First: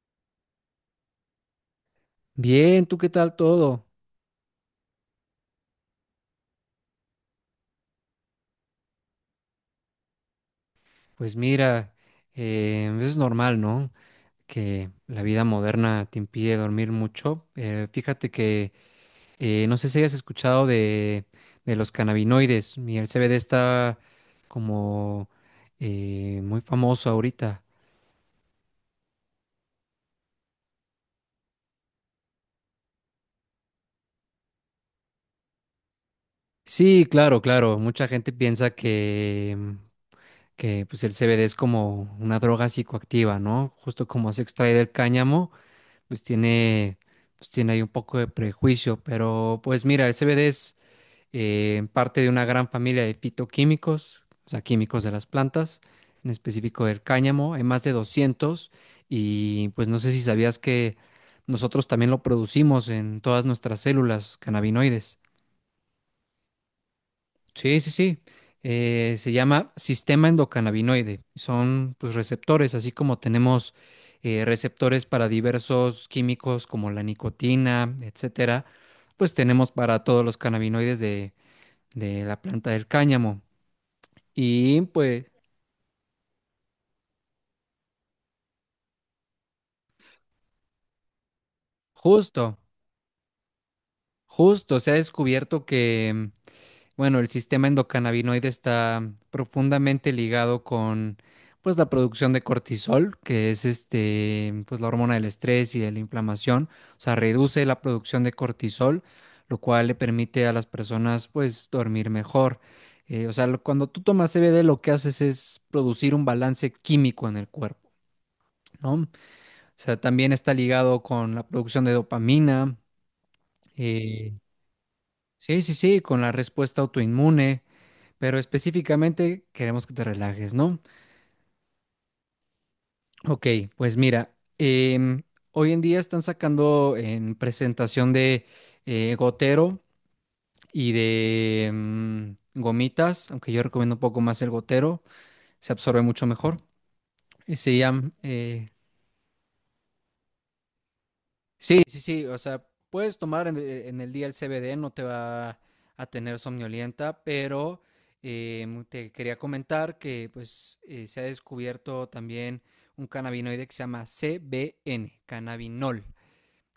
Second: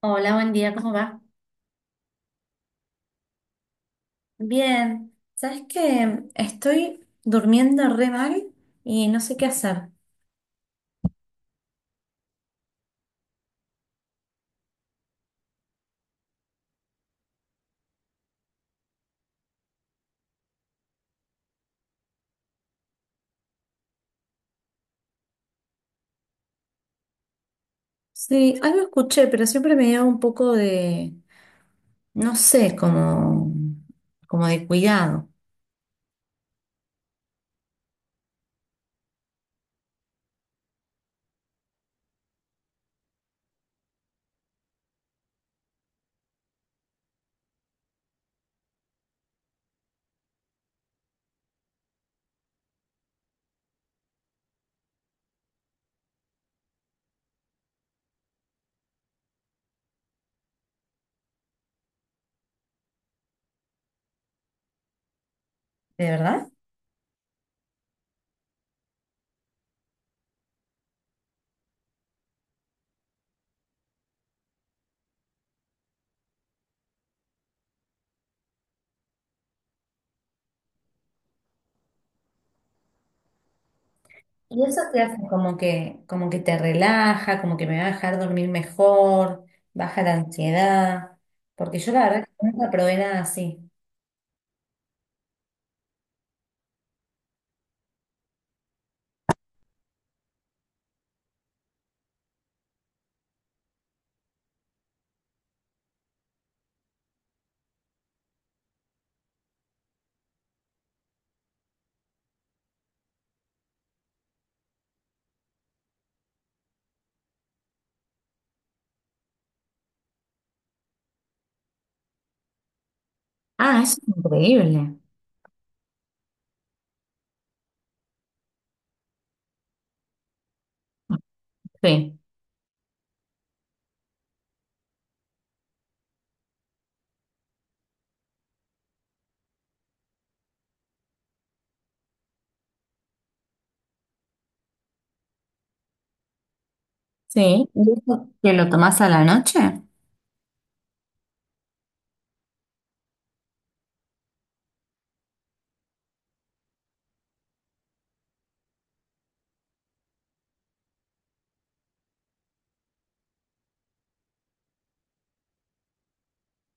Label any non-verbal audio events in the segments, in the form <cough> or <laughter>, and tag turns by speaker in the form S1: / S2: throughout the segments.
S1: Hola, buen día, ¿cómo va?
S2: Bien, ¿tú qué tal todo?
S1: Bien, ¿sabes qué? Estoy durmiendo re mal y no sé qué hacer.
S2: Pues mira, es normal, ¿no? Que la vida moderna te impide dormir mucho. Fíjate que no sé si hayas escuchado de los cannabinoides y el CBD está como muy famoso ahorita.
S1: Sí, algo escuché, pero siempre me dio un poco de, no sé, como, como de cuidado.
S2: Sí, claro, claro. Mucha gente piensa que pues el CBD es como una droga psicoactiva, ¿no? Justo como se extrae del cáñamo. pues tiene, pues tiene ahí un poco de prejuicio, pero pues mira, el CBD es parte de una gran familia de fitoquímicos, o sea, químicos de las plantas, en específico del cáñamo, hay más de 200, y pues no sé si sabías que nosotros también lo producimos en todas nuestras células cannabinoides.
S1: ¿De verdad?
S2: Sí, sí, sí. Se llama sistema endocannabinoide. Son, pues, receptores, así como tenemos receptores para diversos químicos como la nicotina, etcétera. Pues tenemos para todos los cannabinoides de la planta del cáñamo.
S1: Y eso
S2: Y
S1: te hace
S2: pues
S1: como que te relaja, como que me va a dejar dormir mejor, baja la ansiedad, porque yo la verdad que
S2: justo,
S1: nunca probé nada así.
S2: justo se ha descubierto que, bueno, el sistema endocannabinoide está profundamente ligado con pues la producción de cortisol, que es, este, pues la hormona del estrés y de la inflamación, o sea, reduce la producción de cortisol, lo cual le permite a las personas pues dormir mejor. O sea, cuando tú tomas CBD lo que haces es producir un balance químico en el cuerpo, ¿no? O sea, también está ligado con la producción de dopamina.
S1: Ah, eso es
S2: eh,
S1: increíble.
S2: Sí, sí, sí, con la respuesta autoinmune, pero específicamente queremos que te relajes, ¿no?
S1: Sí,
S2: Ok, pues mira, hoy en día están sacando en presentación de gotero y de gomitas, aunque yo recomiendo un poco más el gotero, se absorbe mucho mejor. Y
S1: sí.
S2: Se
S1: ¿Y
S2: llama
S1: eso que lo tomás a la noche?
S2: Sí, sí, sí, o sea, puedes tomar en el día el CBD, no te va a tener somnolienta, pero te quería comentar que pues se ha descubierto también un cannabinoide que se llama CBN, cannabinol.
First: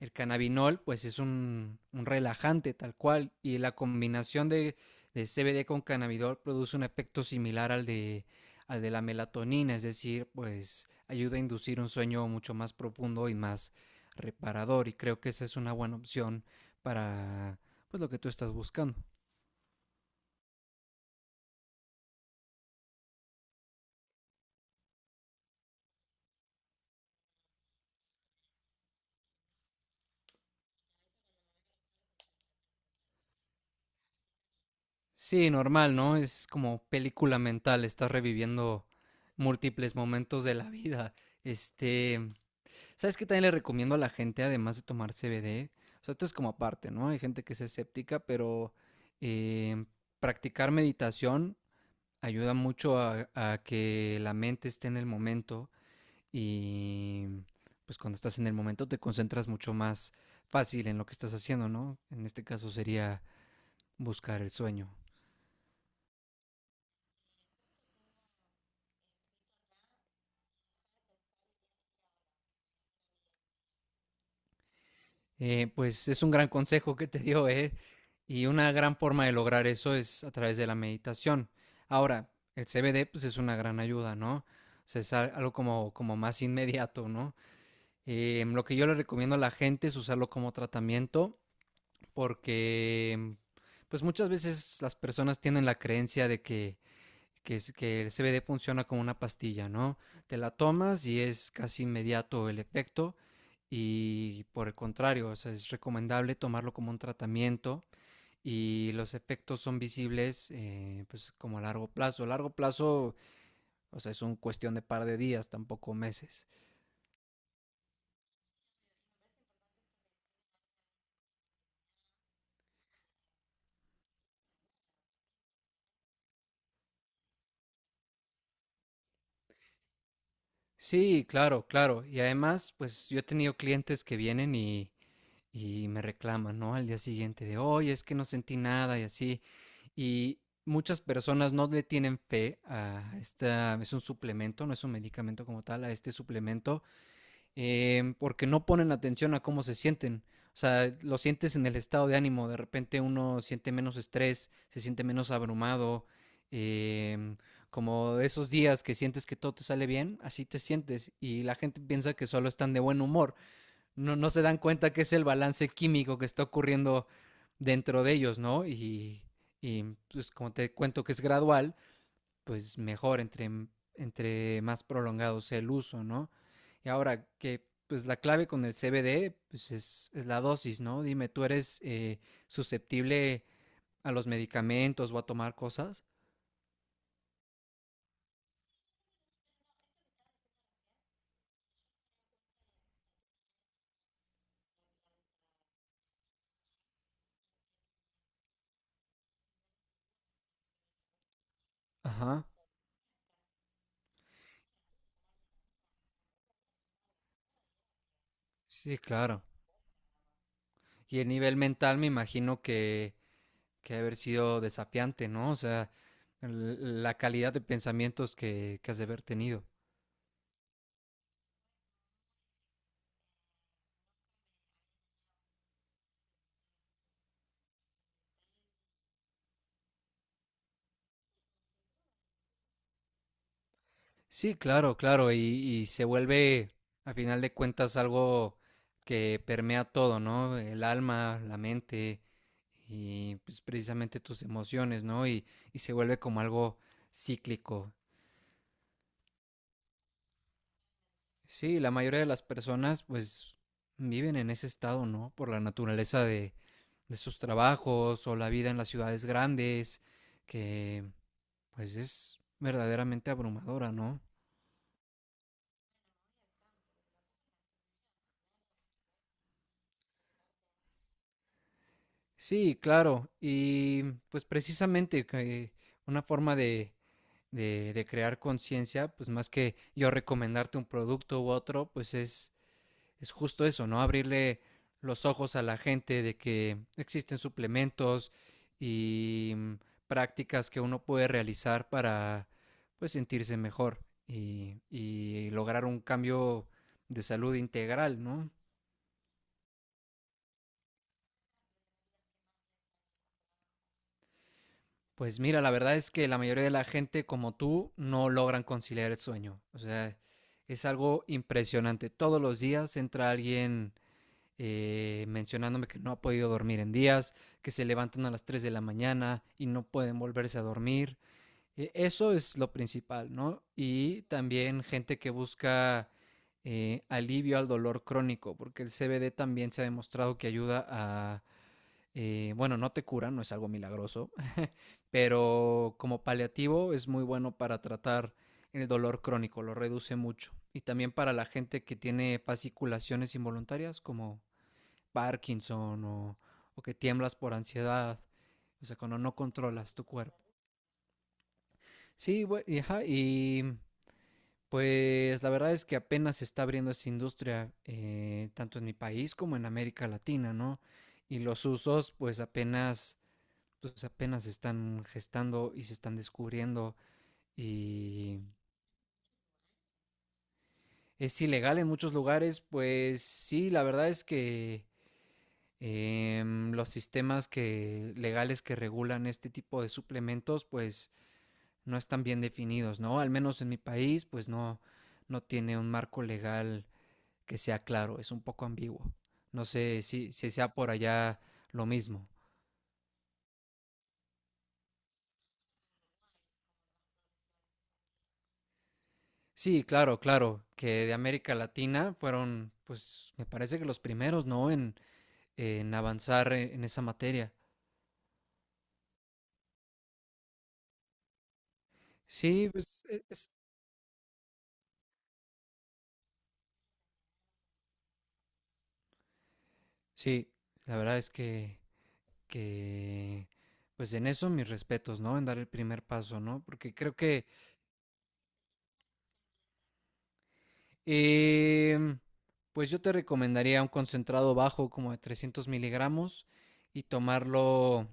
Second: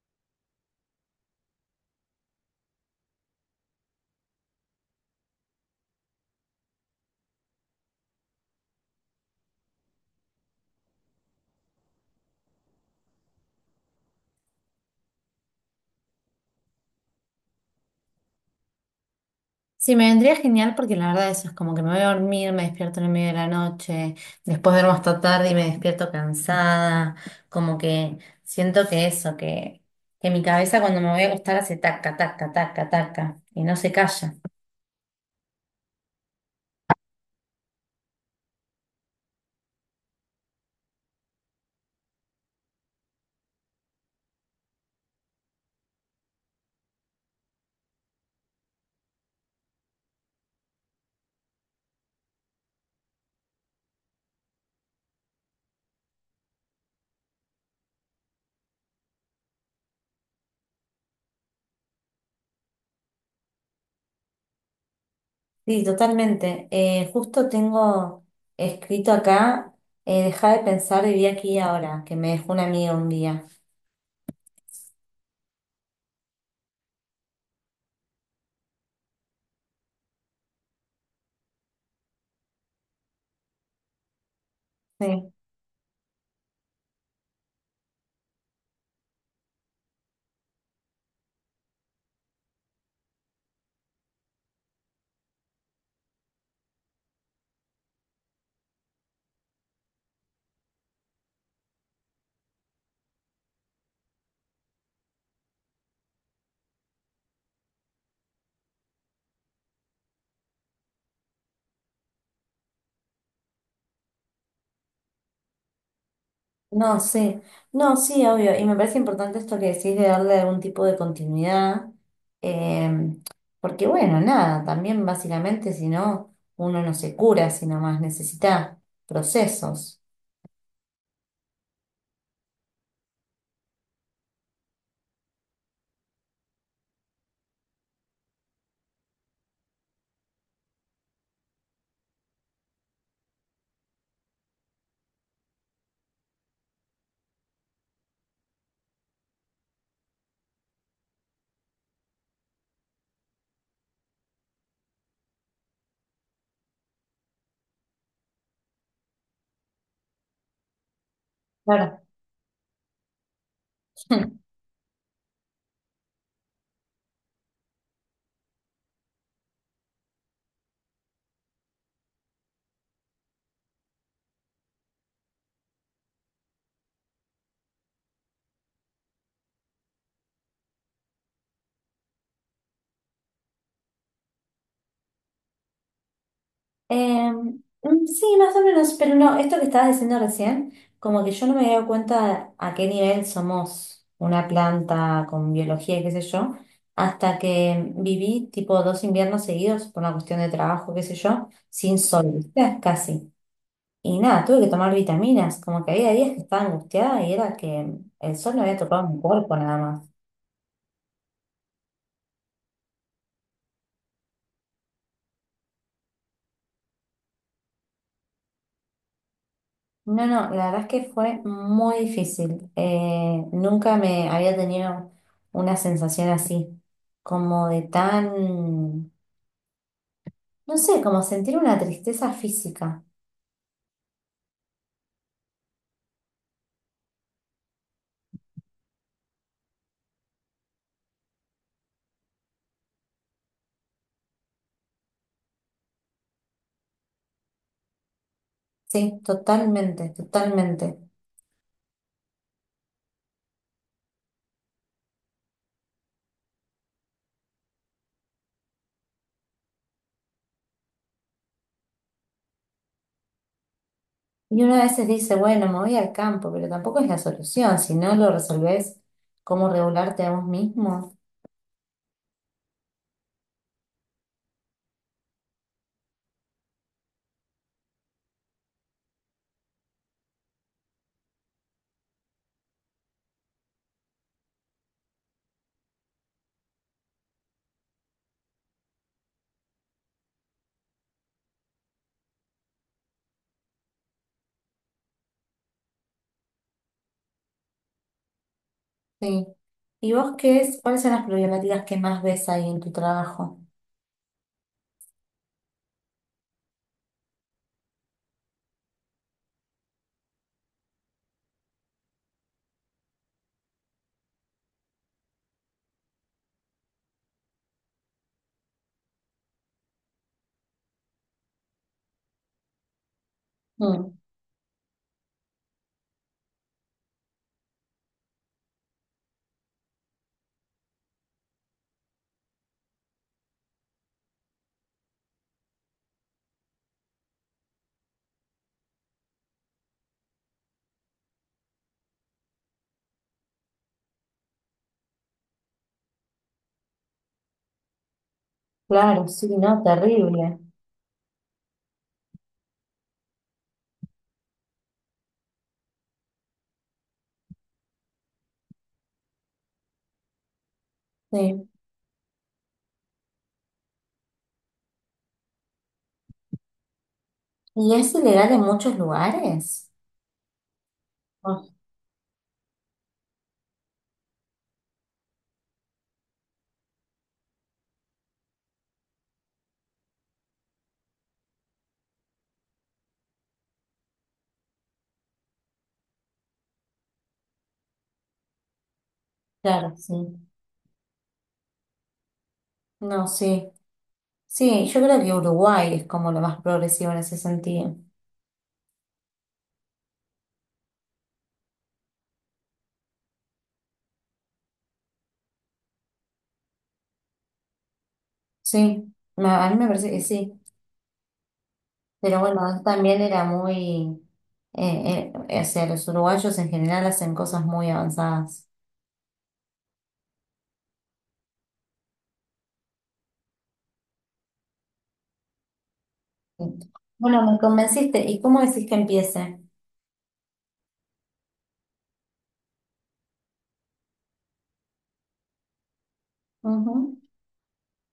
S2: El cannabinol pues es un relajante tal cual, y la combinación de CBD con cannabidol produce un efecto similar al de la melatonina, es decir, pues ayuda a inducir un sueño mucho más profundo y más reparador, y creo que esa es una buena opción para pues lo que tú estás buscando.
S1: Sí, me vendría genial porque la verdad eso es como que me voy a dormir, me despierto en el medio de la noche, después duermo hasta tarde y me despierto cansada, como que siento que eso, que mi cabeza cuando me voy a acostar hace taca, taca, taca, taca y no se calla.
S2: Sí, normal, ¿no? Es como película mental, estás reviviendo múltiples momentos de la vida. Este, ¿Sabes qué también le recomiendo a la gente, además de tomar CBD? O sea, esto es como aparte, ¿no? Hay gente que es escéptica, pero eh, practicar meditación ayuda mucho a que la mente esté en el momento, y pues cuando estás en el momento te concentras mucho más fácil en lo que estás haciendo, ¿no? En este caso sería buscar el sueño.
S1: Sí, totalmente. Justo tengo escrito acá, deja de pensar, viví aquí y ahora, que me dejó un amigo un día.
S2: Pues es un gran consejo que te dio, ¿eh? Y una gran forma de lograr eso es a través de la meditación. Ahora, el CBD pues es una gran ayuda, ¿no? O sea, es algo como más inmediato, ¿no? Lo que yo le recomiendo a la gente es usarlo como tratamiento, porque pues muchas veces las personas tienen la creencia de que el CBD funciona como una pastilla, ¿no? Te la tomas y es casi inmediato el efecto, y por el contrario, o sea, es recomendable tomarlo como un tratamiento y los efectos son visibles, pues como a largo plazo. A largo plazo, o sea, es una cuestión de par de días, tampoco meses.
S1: No, sí, no, sí, obvio. Y me parece importante esto que decís de darle algún tipo de continuidad, eh, porque bueno, nada, también básicamente si no, uno no se cura, sino más necesita procesos.
S2: Sí, claro, claro. Y además, pues yo he tenido clientes que vienen y me reclaman, ¿no? Al día siguiente de, oye, es que no sentí nada y así. Y muchas personas no le tienen fe a esta, es un suplemento, no es un medicamento como tal, a este suplemento, porque no ponen atención a cómo se sienten. O sea, lo sientes en el estado de ánimo. De repente uno siente menos estrés, se siente menos abrumado. em, como de esos días que sientes que todo te sale bien, así te sientes. Y la gente
S1: Claro.
S2: piensa que solo están de buen humor. No, no se
S1: <laughs>
S2: dan cuenta que es el balance químico que está ocurriendo dentro de ellos, ¿no? Y pues como te cuento que es gradual, pues mejor entre más prolongado sea el uso, ¿no? Y ahora que pues la clave con el CBD pues es la dosis, ¿no? Dime, ¿tú eres susceptible a los medicamentos o a tomar cosas?
S1: Sí, más o menos, pero no, esto que estabas diciendo recién, como que yo no me había dado cuenta a qué nivel somos una planta con biología y qué sé yo, hasta que viví tipo dos inviernos seguidos por una cuestión de trabajo, qué sé yo, sin sol,
S2: Ajá,
S1: ¿viste? Casi. Y nada, tuve que tomar vitaminas, como que había días que estaba angustiada y era que el sol no había
S2: sí,
S1: tocado mi
S2: claro.
S1: cuerpo nada más.
S2: Y el nivel mental me imagino que ha haber sido desafiante, ¿no? O sea, l- la calidad de pensamientos que has de haber tenido.
S1: No, no, la verdad es que fue muy difícil. Nunca me había tenido una sensación así, como de tan, no sé, como sentir una tristeza física.
S2: Sí, claro, claro, y se vuelve, a final de cuentas, algo que permea todo, ¿no? El alma, la mente y, pues, precisamente tus emociones, ¿no? Y se vuelve como algo cíclico.
S1: Sí, totalmente, totalmente.
S2: Sí, la mayoría de las personas pues viven en ese estado, ¿no? Por la naturaleza de sus trabajos o la vida en las ciudades grandes, que pues es verdaderamente abrumadora, ¿no?
S1: Y uno a veces dice, bueno, me voy al campo, pero tampoco es la solución. Si no lo resolvés, ¿cómo regularte a vos mismo?
S2: Sí, claro. Y pues precisamente que una forma de crear conciencia, pues más que yo recomendarte un producto u otro, pues es justo eso, ¿no? Abrirle los ojos a la gente de que existen suplementos y, prácticas que uno puede realizar para pues sentirse mejor y lograr un cambio de salud integral, ¿no?
S1: Sí. ¿Y vos qué es? ¿Cuáles son las problemáticas que más ves ahí en tu trabajo?
S2: Pues mira, la verdad es que la mayoría de la gente como tú no logran conciliar el sueño. O sea, es algo impresionante. Todos los días entra alguien mencionándome que no ha podido dormir en días, que se levantan a las 3 de la mañana y no pueden volverse a dormir. Eso es lo principal, ¿no?
S1: Mm,
S2: Y también gente que busca alivio al dolor crónico, porque el CBD también se ha demostrado que ayuda a, bueno, no te cura, no es algo milagroso, pero como paliativo es muy bueno para tratar el dolor crónico, lo reduce mucho. Y también para la gente que tiene fasciculaciones involuntarias como Parkinson o que tiemblas por ansiedad, o sea, cuando
S1: claro,
S2: no
S1: sí, no,
S2: controlas tu cuerpo.
S1: terrible.
S2: Sí, ajá, y pues la verdad es que apenas se está abriendo esa industria, tanto en mi país como en América Latina, ¿no? Y los
S1: Sí.
S2: usos pues apenas se están gestando y se están descubriendo,
S1: Y es
S2: y
S1: ilegal en muchos lugares.
S2: es
S1: Ah,
S2: ilegal en muchos lugares. Pues sí, la verdad es que, los sistemas que, legales que regulan este tipo de suplementos, pues no están bien definidos, ¿no? Al menos en mi país, pues no, no tiene un marco legal que sea claro, es un poco ambiguo. No
S1: claro,
S2: sé si,
S1: sí.
S2: si sea por allá lo mismo.
S1: No, sí. Sí, yo creo que Uruguay es como lo más progresivo en ese sentido.
S2: Sí, claro, claro, que de América Latina fueron, pues me parece que los primeros, ¿no? En avanzar en esa materia.
S1: Sí, ma- a mí me parece que sí. Pero bueno,
S2: Sí,
S1: él
S2: pues
S1: también era muy... O sea, los uruguayos en general hacen cosas muy avanzadas.
S2: sí, la verdad es que, pues en eso mis respetos, ¿no? En dar el primer paso, ¿no?
S1: Sí.
S2: Porque creo
S1: Bueno,
S2: que,
S1: me convenciste. ¿Y cómo decís que empiece?
S2: em, pues yo te recomendaría un concentrado bajo como de 300 mg, y
S1: Ujú.
S2: tomarlo,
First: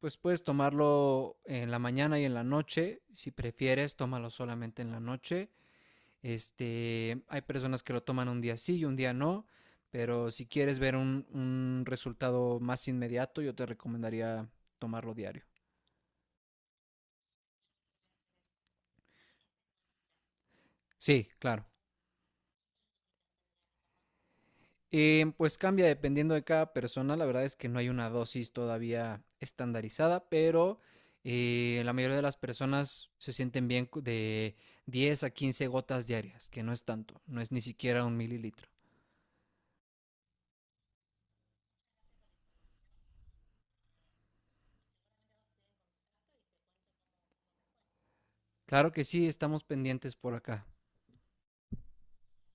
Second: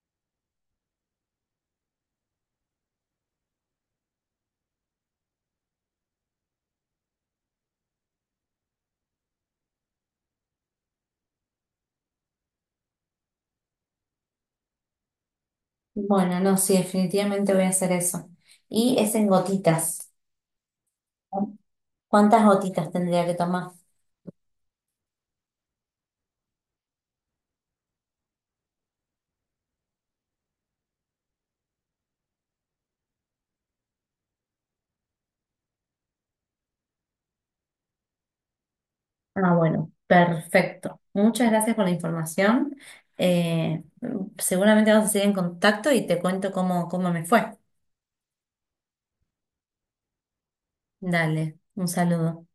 S2: pues puedes tomarlo en la mañana y en la noche; si prefieres, tómalo solamente en la noche. Hay personas que lo toman un día sí y un día no, pero si quieres ver un resultado más inmediato, yo te recomendaría tomarlo diario.
S1: Bueno, no, sí, definitivamente voy a hacer eso. Y es en gotitas.
S2: Sí,
S1: ¿No?
S2: claro.
S1: ¿Cuántas gotitas tendría que tomar?
S2: Pues cambia dependiendo de cada persona. La verdad es que no hay una dosis todavía estandarizada, pero la mayoría de las personas se sienten bien de 10 a 15 gotas diarias, que no es tanto, no es ni siquiera un mililitro.
S1: Ah, bueno, perfecto. Muchas gracias por la información. Eh, Seguramente vamos a seguir en contacto y te cuento cómo me fue.
S2: Claro que sí, estamos pendientes por acá.
S1: Dale, un saludo.